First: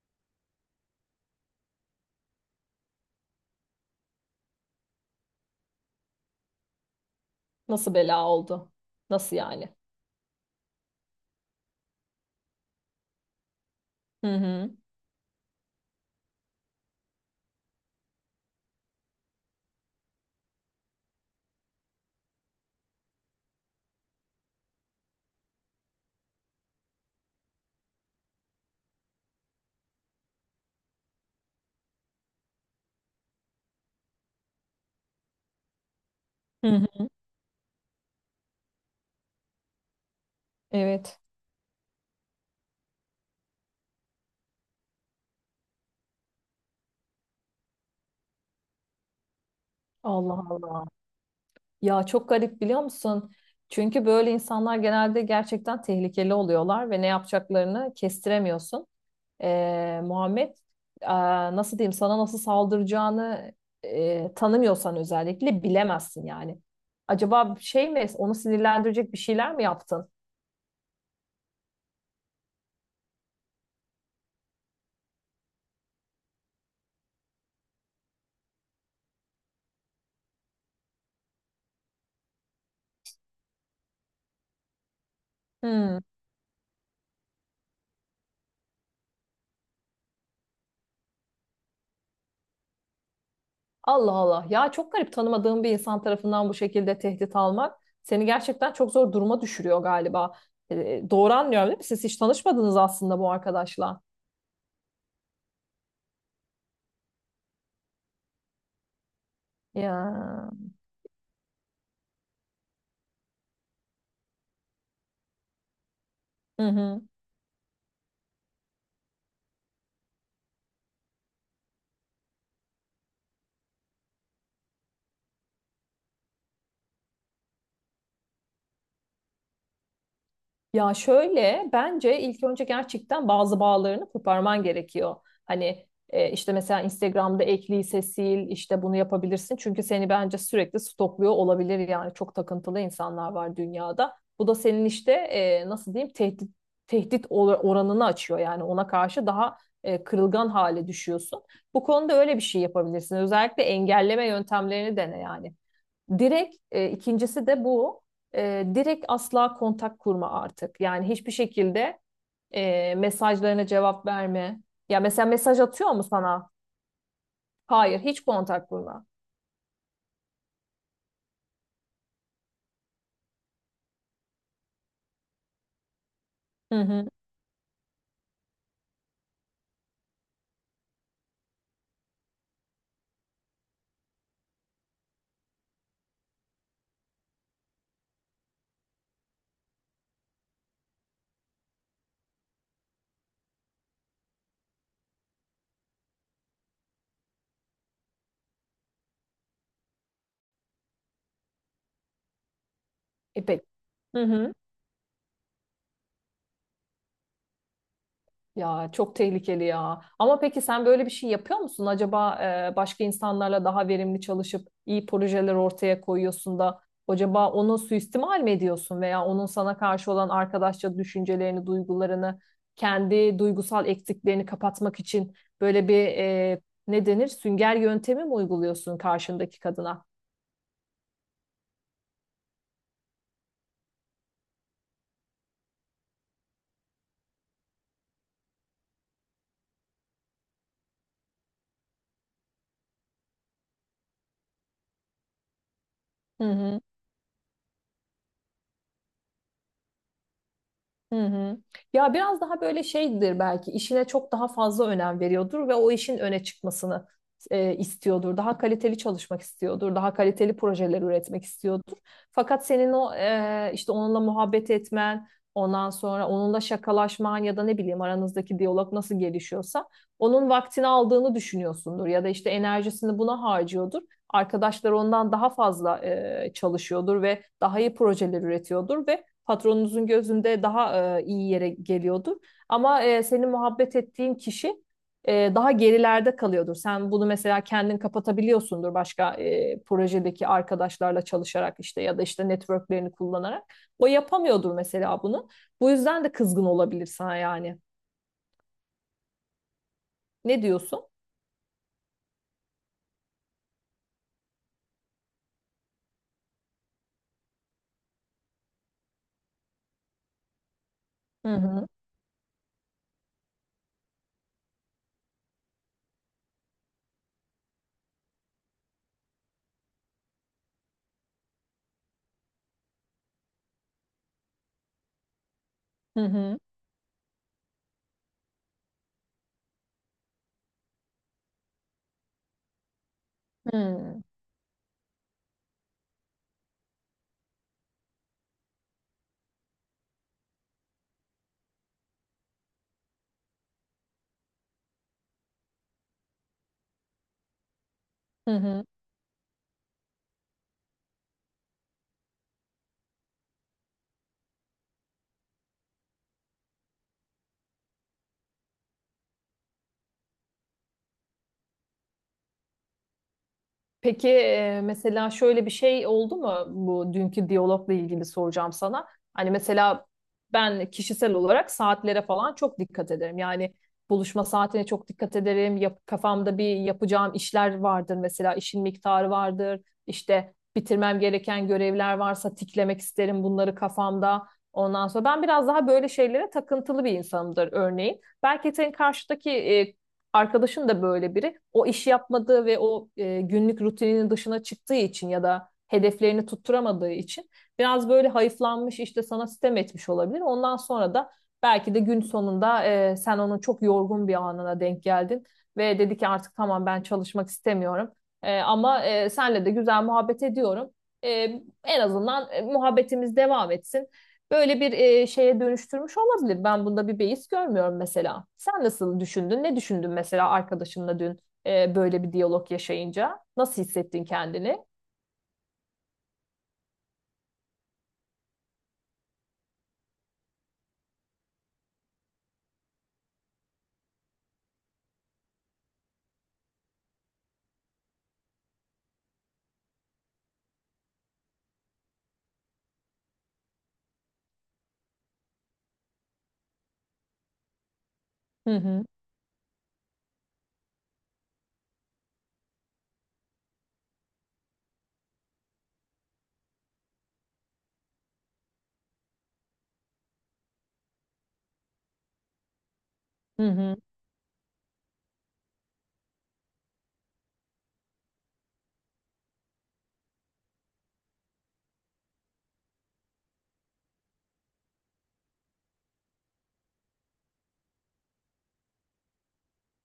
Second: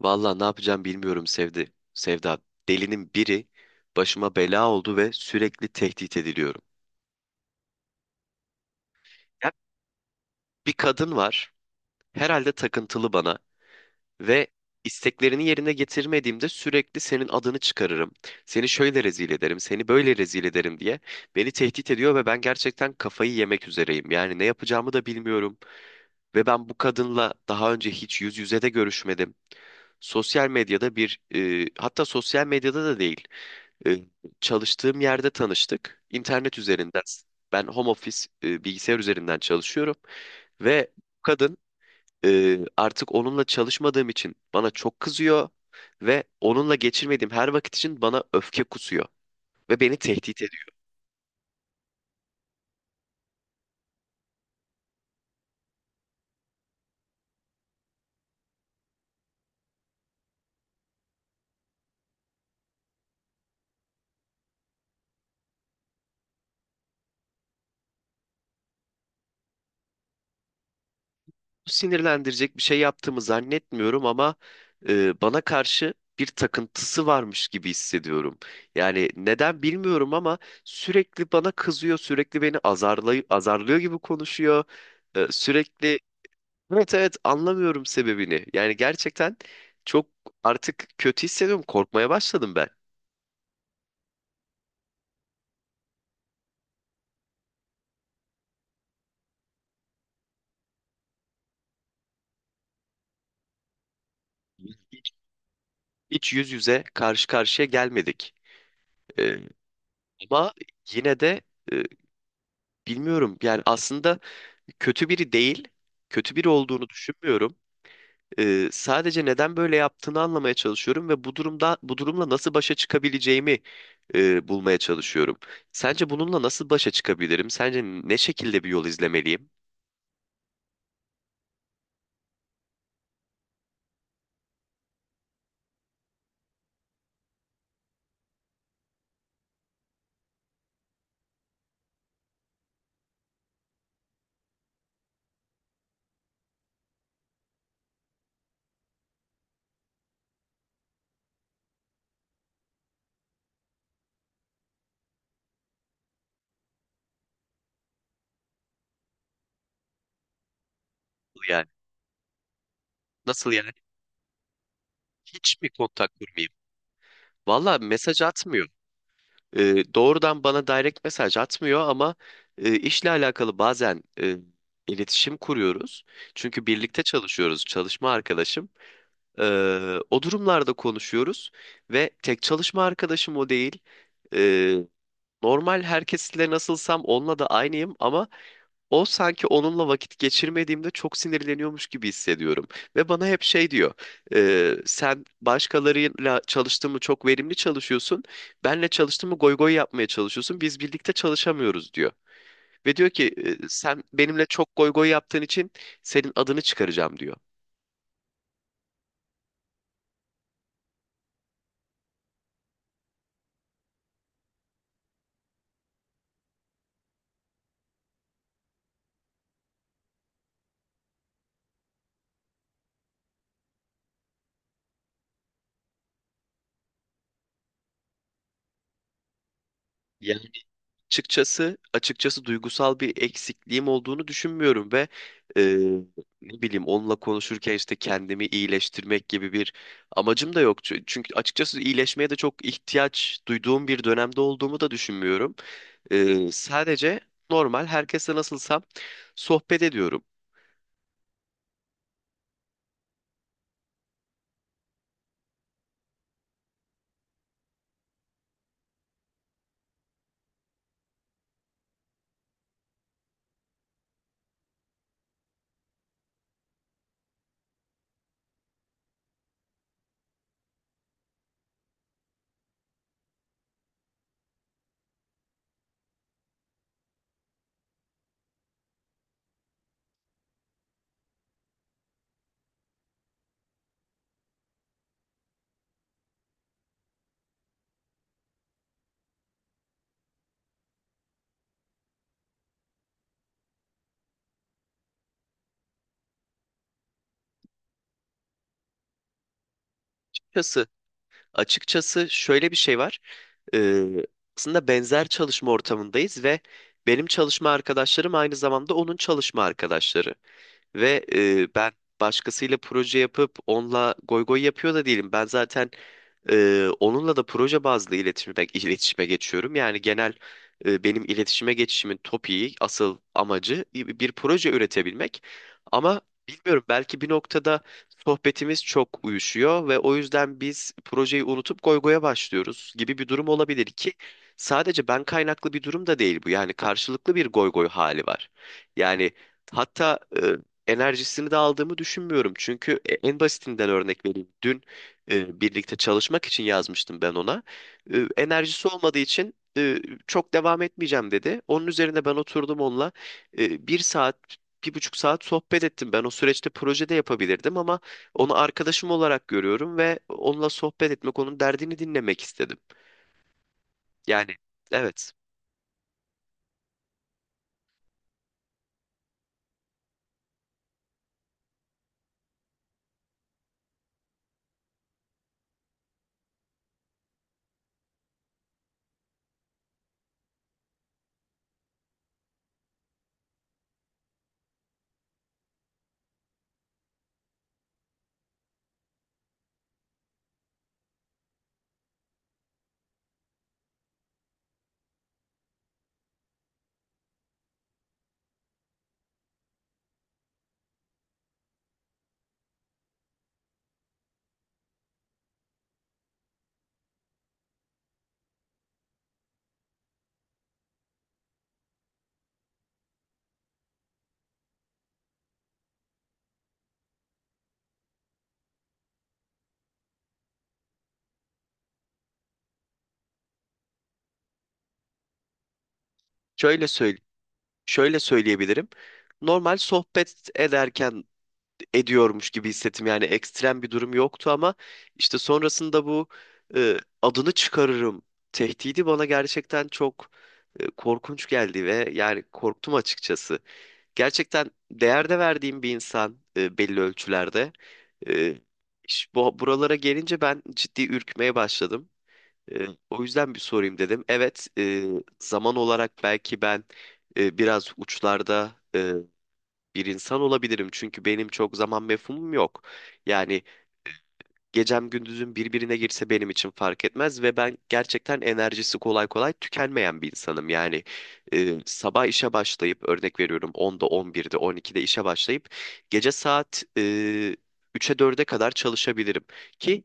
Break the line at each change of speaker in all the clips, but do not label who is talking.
Valla ne yapacağım bilmiyorum Sevda. Delinin biri başıma bela oldu ve sürekli tehdit ediliyorum.
Nasıl bela oldu? Nasıl
Ya,
yani?
bir kadın var. Herhalde takıntılı bana
Hı
ve
hı.
isteklerini yerine getirmediğimde sürekli senin adını çıkarırım. Seni şöyle rezil ederim, seni böyle rezil ederim diye beni tehdit ediyor ve ben gerçekten kafayı yemek üzereyim. Yani ne yapacağımı da bilmiyorum ve ben bu kadınla daha önce hiç yüz yüze de görüşmedim. Sosyal medyada bir, hatta sosyal medyada da değil. E, Çalıştığım yerde tanıştık. İnternet
Hı
üzerinden.
hı.
Ben home office bilgisayar üzerinden çalışıyorum ve
Evet.
kadın artık onunla çalışmadığım için bana çok kızıyor ve onunla geçirmediğim her vakit için bana öfke kusuyor ve beni tehdit.
Allah Allah. Ya çok garip biliyor musun? Çünkü böyle insanlar genelde gerçekten tehlikeli oluyorlar ve ne yapacaklarını kestiremiyorsun. Muhammed, e, nasıl diyeyim sana nasıl saldıracağını tanımıyorsan özellikle bilemezsin yani. Acaba şey mi, onu sinirlendirecek bir şeyler mi yaptın?
Sinirlendirecek bir şey yaptığımı zannetmiyorum ama bana karşı bir takıntısı varmış gibi hissediyorum. Yani neden bilmiyorum ama sürekli bana kızıyor, sürekli beni azarlıyor gibi konuşuyor. Sürekli.
Hmm.
Evet, evet, anlamıyorum sebebini. Yani gerçekten çok artık kötü hissediyorum, korkmaya başladım ben.
Allah Allah. Ya çok garip, tanımadığım bir insan tarafından bu şekilde tehdit almak seni gerçekten çok zor duruma düşürüyor galiba. E, doğru anlıyorum değil mi? Siz hiç tanışmadınız aslında bu arkadaşla.
Hiç yüz yüze karşı karşıya gelmedik. E,
Ya.
Ama yine de e, bilmiyorum yani aslında kötü biri değil, kötü biri
Hı
olduğunu
hı.
düşünmüyorum. Sadece neden böyle yaptığını anlamaya çalışıyorum ve bu durumla nasıl başa çıkabileceğimi bulmaya çalışıyorum. Sence bununla nasıl başa çıkabilirim? Sence ne şekilde bir yol izlemeliyim?
Ya şöyle, bence ilk önce gerçekten bazı bağlarını koparman gerekiyor. Hani işte mesela Instagram'da ek lise sil, işte bunu yapabilirsin. Çünkü seni bence sürekli stokluyor olabilir, yani çok takıntılı insanlar var dünyada. Bu da senin işte nasıl diyeyim, oranını açıyor, yani ona karşı daha kırılgan hale düşüyorsun. Bu konuda öyle bir şey yapabilirsin. Özellikle engelleme yöntemlerini dene yani. Direkt, ikincisi de bu. E, direkt asla kontak kurma artık. Yani hiçbir
Yani
şekilde
nasıl
mesajlarına
yani?
cevap verme. Ya mesela mesaj
Hiç mi
atıyor mu
kontak
sana?
kurmayayım? Valla
Hayır,
mesaj
hiç
atmıyor.
kontak kurma.
Doğrudan bana direkt mesaj atmıyor ama işle alakalı bazen iletişim kuruyoruz. Çünkü
Hı
birlikte
hı.
çalışıyoruz, çalışma arkadaşım. O durumlarda konuşuyoruz ve tek çalışma arkadaşım o değil. Ee, Normal herkesle nasılsam onunla da aynıyım ama o sanki onunla vakit geçirmediğimde çok sinirleniyormuş gibi hissediyorum. Ve bana hep şey diyor, Sen başkalarıyla çalıştığın mı çok verimli çalışıyorsun, benle çalıştığın mı goy goy yapmaya çalışıyorsun, biz birlikte çalışamıyoruz," diyor. Ve diyor ki,
E peki.
Sen
Hı
benimle
hı.
çok goy goy yaptığın için senin adını çıkaracağım," diyor.
Ya çok tehlikeli ya. Ama peki sen böyle bir şey yapıyor musun? Acaba başka insanlarla daha verimli çalışıp iyi projeler ortaya koyuyorsun da, acaba onu suistimal mi ediyorsun, veya onun sana karşı olan arkadaşça düşüncelerini, duygularını, kendi duygusal eksiklerini kapatmak için böyle bir ne denir, sünger yöntemi mi uyguluyorsun karşındaki kadına?
Açıkçası, duygusal bir eksikliğim olduğunu düşünmüyorum ve eee, ne bileyim onunla konuşurken işte kendimi iyileştirmek gibi bir amacım da yok. Çünkü açıkçası iyileşmeye de çok ihtiyaç duyduğum bir dönemde olduğumu da düşünmüyorum.
Hı hı.
Sadece normal herkese nasılsam sohbet ediyorum.
Hı hı. Ya biraz daha böyle şeydir belki, işine çok daha fazla önem veriyordur ve o işin öne çıkmasını istiyordur. Daha kaliteli çalışmak istiyordur. Daha kaliteli projeler üretmek istiyordur. Fakat senin o işte onunla muhabbet etmen, ondan sonra onunla şakalaşman ya da ne bileyim aranızdaki diyalog nasıl gelişiyorsa onun vaktini aldığını düşünüyorsundur ya da işte enerjisini buna harcıyordur. Arkadaşlar ondan daha fazla çalışıyordur ve daha iyi projeler üretiyordur ve patronunuzun gözünde daha iyi yere geliyordur. Ama senin muhabbet ettiğin kişi daha gerilerde kalıyordur. Sen bunu mesela kendin kapatabiliyorsundur başka projedeki arkadaşlarla çalışarak, işte, ya da işte networklerini kullanarak. O yapamıyordur mesela bunu. Bu yüzden de kızgın olabilir sana yani. Ne
Açıkçası,
diyorsun?
açıkçası, şöyle bir şey var. Eee, Aslında benzer çalışma ortamındayız ve benim çalışma arkadaşlarım aynı zamanda onun çalışma arkadaşları. Ve
Hı hı.
ben başkasıyla proje yapıp onunla goy goy yapıyor da değilim. Ben zaten onunla da proje bazlı iletişime geçiyorum. Yani genel benim iletişime geçişimin topiği, asıl amacı bir proje üretebilmek. Ama
Hı hı.
bilmiyorum, belki bir noktada sohbetimiz çok uyuşuyor ve o yüzden biz projeyi unutup goygoya başlıyoruz gibi bir durum
Hı
olabilir ki
hı.
sadece ben kaynaklı bir durum da değil bu. Yani karşılıklı bir goygoy hali var. Yani hatta enerjisini de aldığımı düşünmüyorum. Çünkü en basitinden örnek vereyim. Dün birlikte çalışmak için yazmıştım ben ona.
Hı hı.
Enerjisi olmadığı için çok devam etmeyeceğim dedi. Onun üzerine ben oturdum onunla bir saat, bir buçuk saat sohbet ettim. Ben o süreçte projede yapabilirdim ama onu arkadaşım olarak görüyorum ve onunla sohbet etmek, onun derdini dinlemek istedim.
Peki,
Yani evet,
mesela şöyle bir şey oldu mu, bu dünkü diyalogla ilgili soracağım sana. Hani mesela ben kişisel olarak saatlere falan çok dikkat ederim. Yani buluşma saatine çok dikkat ederim. Kafamda bir yapacağım işler vardır mesela, işin miktarı vardır. İşte bitirmem gereken görevler varsa tiklemek isterim bunları kafamda. Ondan sonra ben biraz daha böyle şeylere takıntılı bir insanımdır örneğin. Belki senin karşıdaki e, Arkadaşın da böyle biri. O işi yapmadığı ve o günlük rutininin dışına çıktığı için ya da hedeflerini tutturamadığı için biraz böyle hayıflanmış, işte sana sitem etmiş olabilir. Ondan sonra da belki de gün sonunda sen onun çok yorgun bir anına denk geldin ve dedi ki artık tamam ben çalışmak istemiyorum. Ama senle de güzel muhabbet ediyorum. E, En azından muhabbetimiz devam etsin, böyle bir şeye dönüştürmüş olabilir. Ben bunda bir beis görmüyorum mesela. Sen nasıl düşündün? Ne düşündün mesela arkadaşınla dün böyle bir diyalog yaşayınca? Nasıl hissettin kendini?
şöyle söyle, şöyle söyleyebilirim. Normal sohbet ediyormuş gibi hissettim. Yani ekstrem bir durum yoktu ama işte sonrasında bu e, adını çıkarırım tehdidi bana gerçekten çok korkunç geldi ve yani korktum açıkçası. Gerçekten değerde verdiğim bir insan belli ölçülerde. E,
Hı hı,
Buralara gelince ben ciddi ürkmeye başladım. O yüzden bir sorayım dedim. Evet, zaman olarak belki ben biraz uçlarda bir insan olabilirim. Çünkü benim çok zaman mefhumum yok. Yani
hı hı.
gecem gündüzüm birbirine girse benim için fark etmez ve ben gerçekten enerjisi kolay kolay tükenmeyen bir insanım. Yani sabah işe başlayıp örnek veriyorum 10'da 11'de 12'de işe başlayıp gece saat 3'e 4'e kadar çalışabilirim ki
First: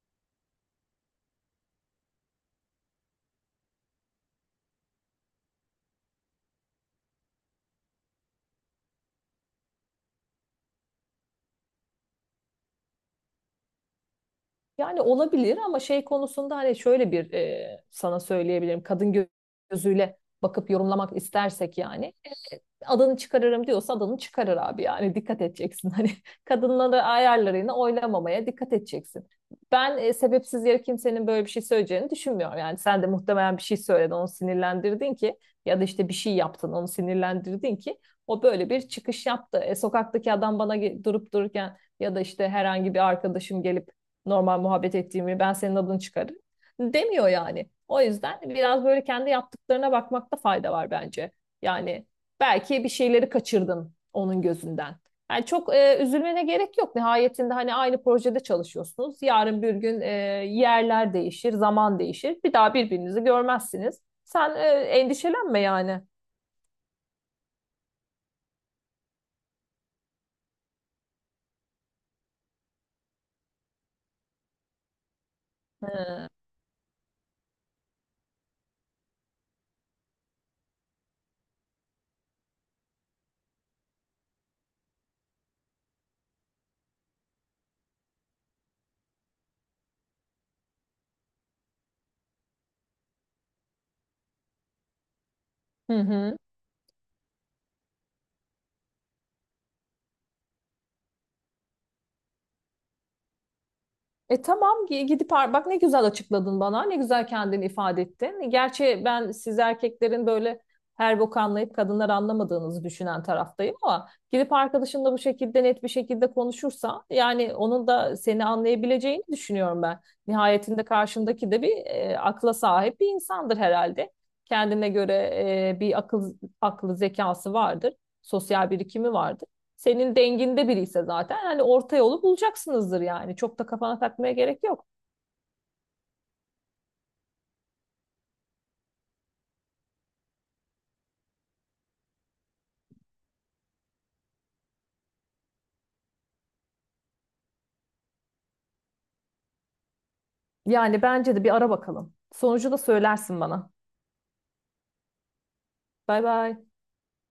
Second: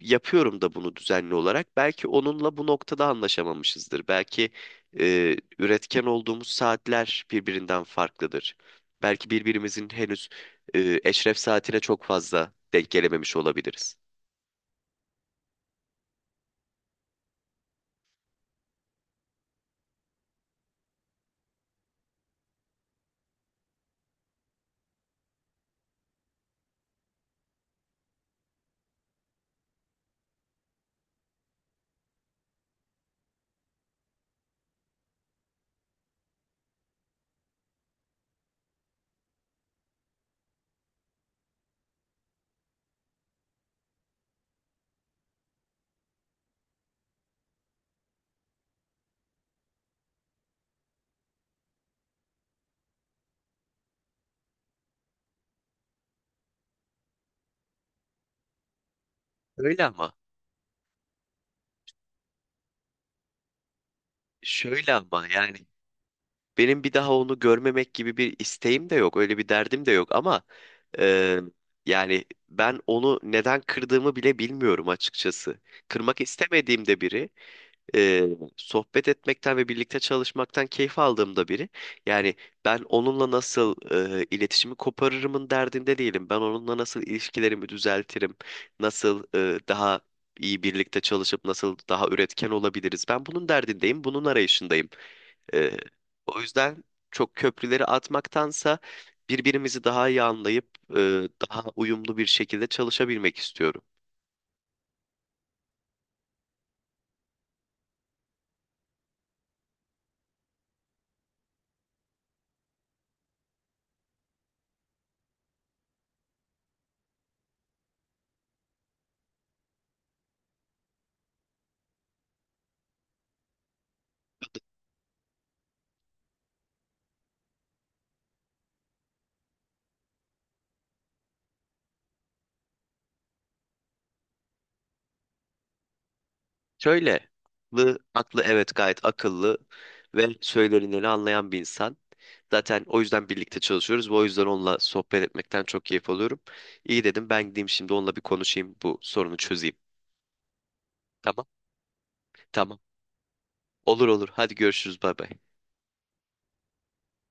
yapıyorum da bunu düzenli olarak. Belki onunla bu noktada anlaşamamışızdır. Belki üretken olduğumuz saatler birbirinden farklıdır. Belki birbirimizin henüz eşref saatine çok fazla denk gelememiş olabiliriz.
Yani olabilir ama şey konusunda, hani şöyle bir sana söyleyebilirim. Gözüyle bakıp yorumlamak istersek yani. Adını çıkarırım diyorsa adını çıkarır abi, yani dikkat edeceksin. Hani kadınları ayarlarını oynamamaya dikkat edeceksin. Ben sebepsiz yere kimsenin böyle bir şey söyleyeceğini düşünmüyorum. Yani sen de muhtemelen bir şey söyledin, onu sinirlendirdin ki, ya da işte bir şey yaptın, onu sinirlendirdin ki o böyle bir çıkış yaptı. E, sokaktaki adam bana durup dururken ya da işte herhangi bir arkadaşım gelip normal muhabbet ettiğimi, ben senin adını çıkarırım demiyor yani. O yüzden biraz böyle kendi yaptıklarına bakmakta fayda var bence. Yani belki bir şeyleri kaçırdın onun gözünden. Yani çok üzülmene gerek yok. Nihayetinde hani aynı projede çalışıyorsunuz. Yarın bir
Öyle
gün
ama,
yerler değişir, zaman değişir. Bir daha birbirinizi görmezsiniz. Sen
şöyle ama, yani
endişelenme yani.
benim bir daha onu görmemek gibi bir isteğim de yok, öyle bir derdim de yok ama e, yani ben onu neden kırdığımı bile bilmiyorum açıkçası. Kırmak istemediğim de biri. e, Sohbet etmekten ve birlikte çalışmaktan keyif aldığımda biri. Yani ben onunla nasıl iletişimi koparırımın derdinde değilim. Ben onunla nasıl ilişkilerimi düzeltirim, nasıl daha iyi birlikte çalışıp nasıl daha üretken olabiliriz. Ben bunun derdindeyim, bunun arayışındayım. E,
Hı hı.
O yüzden çok köprüleri atmaktansa birbirimizi daha iyi anlayıp daha uyumlu bir şekilde çalışabilmek istiyorum.
E tamam, gidip bak ne güzel açıkladın bana. Ne güzel kendini ifade ettin. Gerçi ben siz erkeklerin böyle her boku anlayıp kadınlar anlamadığınızı düşünen taraftayım, ama gidip arkadaşınla bu şekilde net bir şekilde konuşursa yani onun da seni anlayabileceğini düşünüyorum ben. Nihayetinde karşındaki de bir akla sahip bir insandır herhalde. Kendine göre e, bir akıl aklı zekası vardır. Sosyal birikimi vardır, senin denginde biri ise zaten hani orta yolu bulacaksınızdır yani. Çok da kafana takmaya gerek yok.
Şöyle, aklı, evet gayet akıllı ve söylenileni anlayan bir insan. Zaten o yüzden birlikte çalışıyoruz ve o yüzden onunla sohbet etmekten çok keyif alıyorum. İyi, dedim ben gideyim şimdi onunla bir konuşayım bu sorunu çözeyim.
Yani bence de
Tamam,
bir ara bakalım. Sonucu
tamam.
da söylersin bana.
Olur, olur. Hadi görüşürüz. Bay bay.
Bay bay.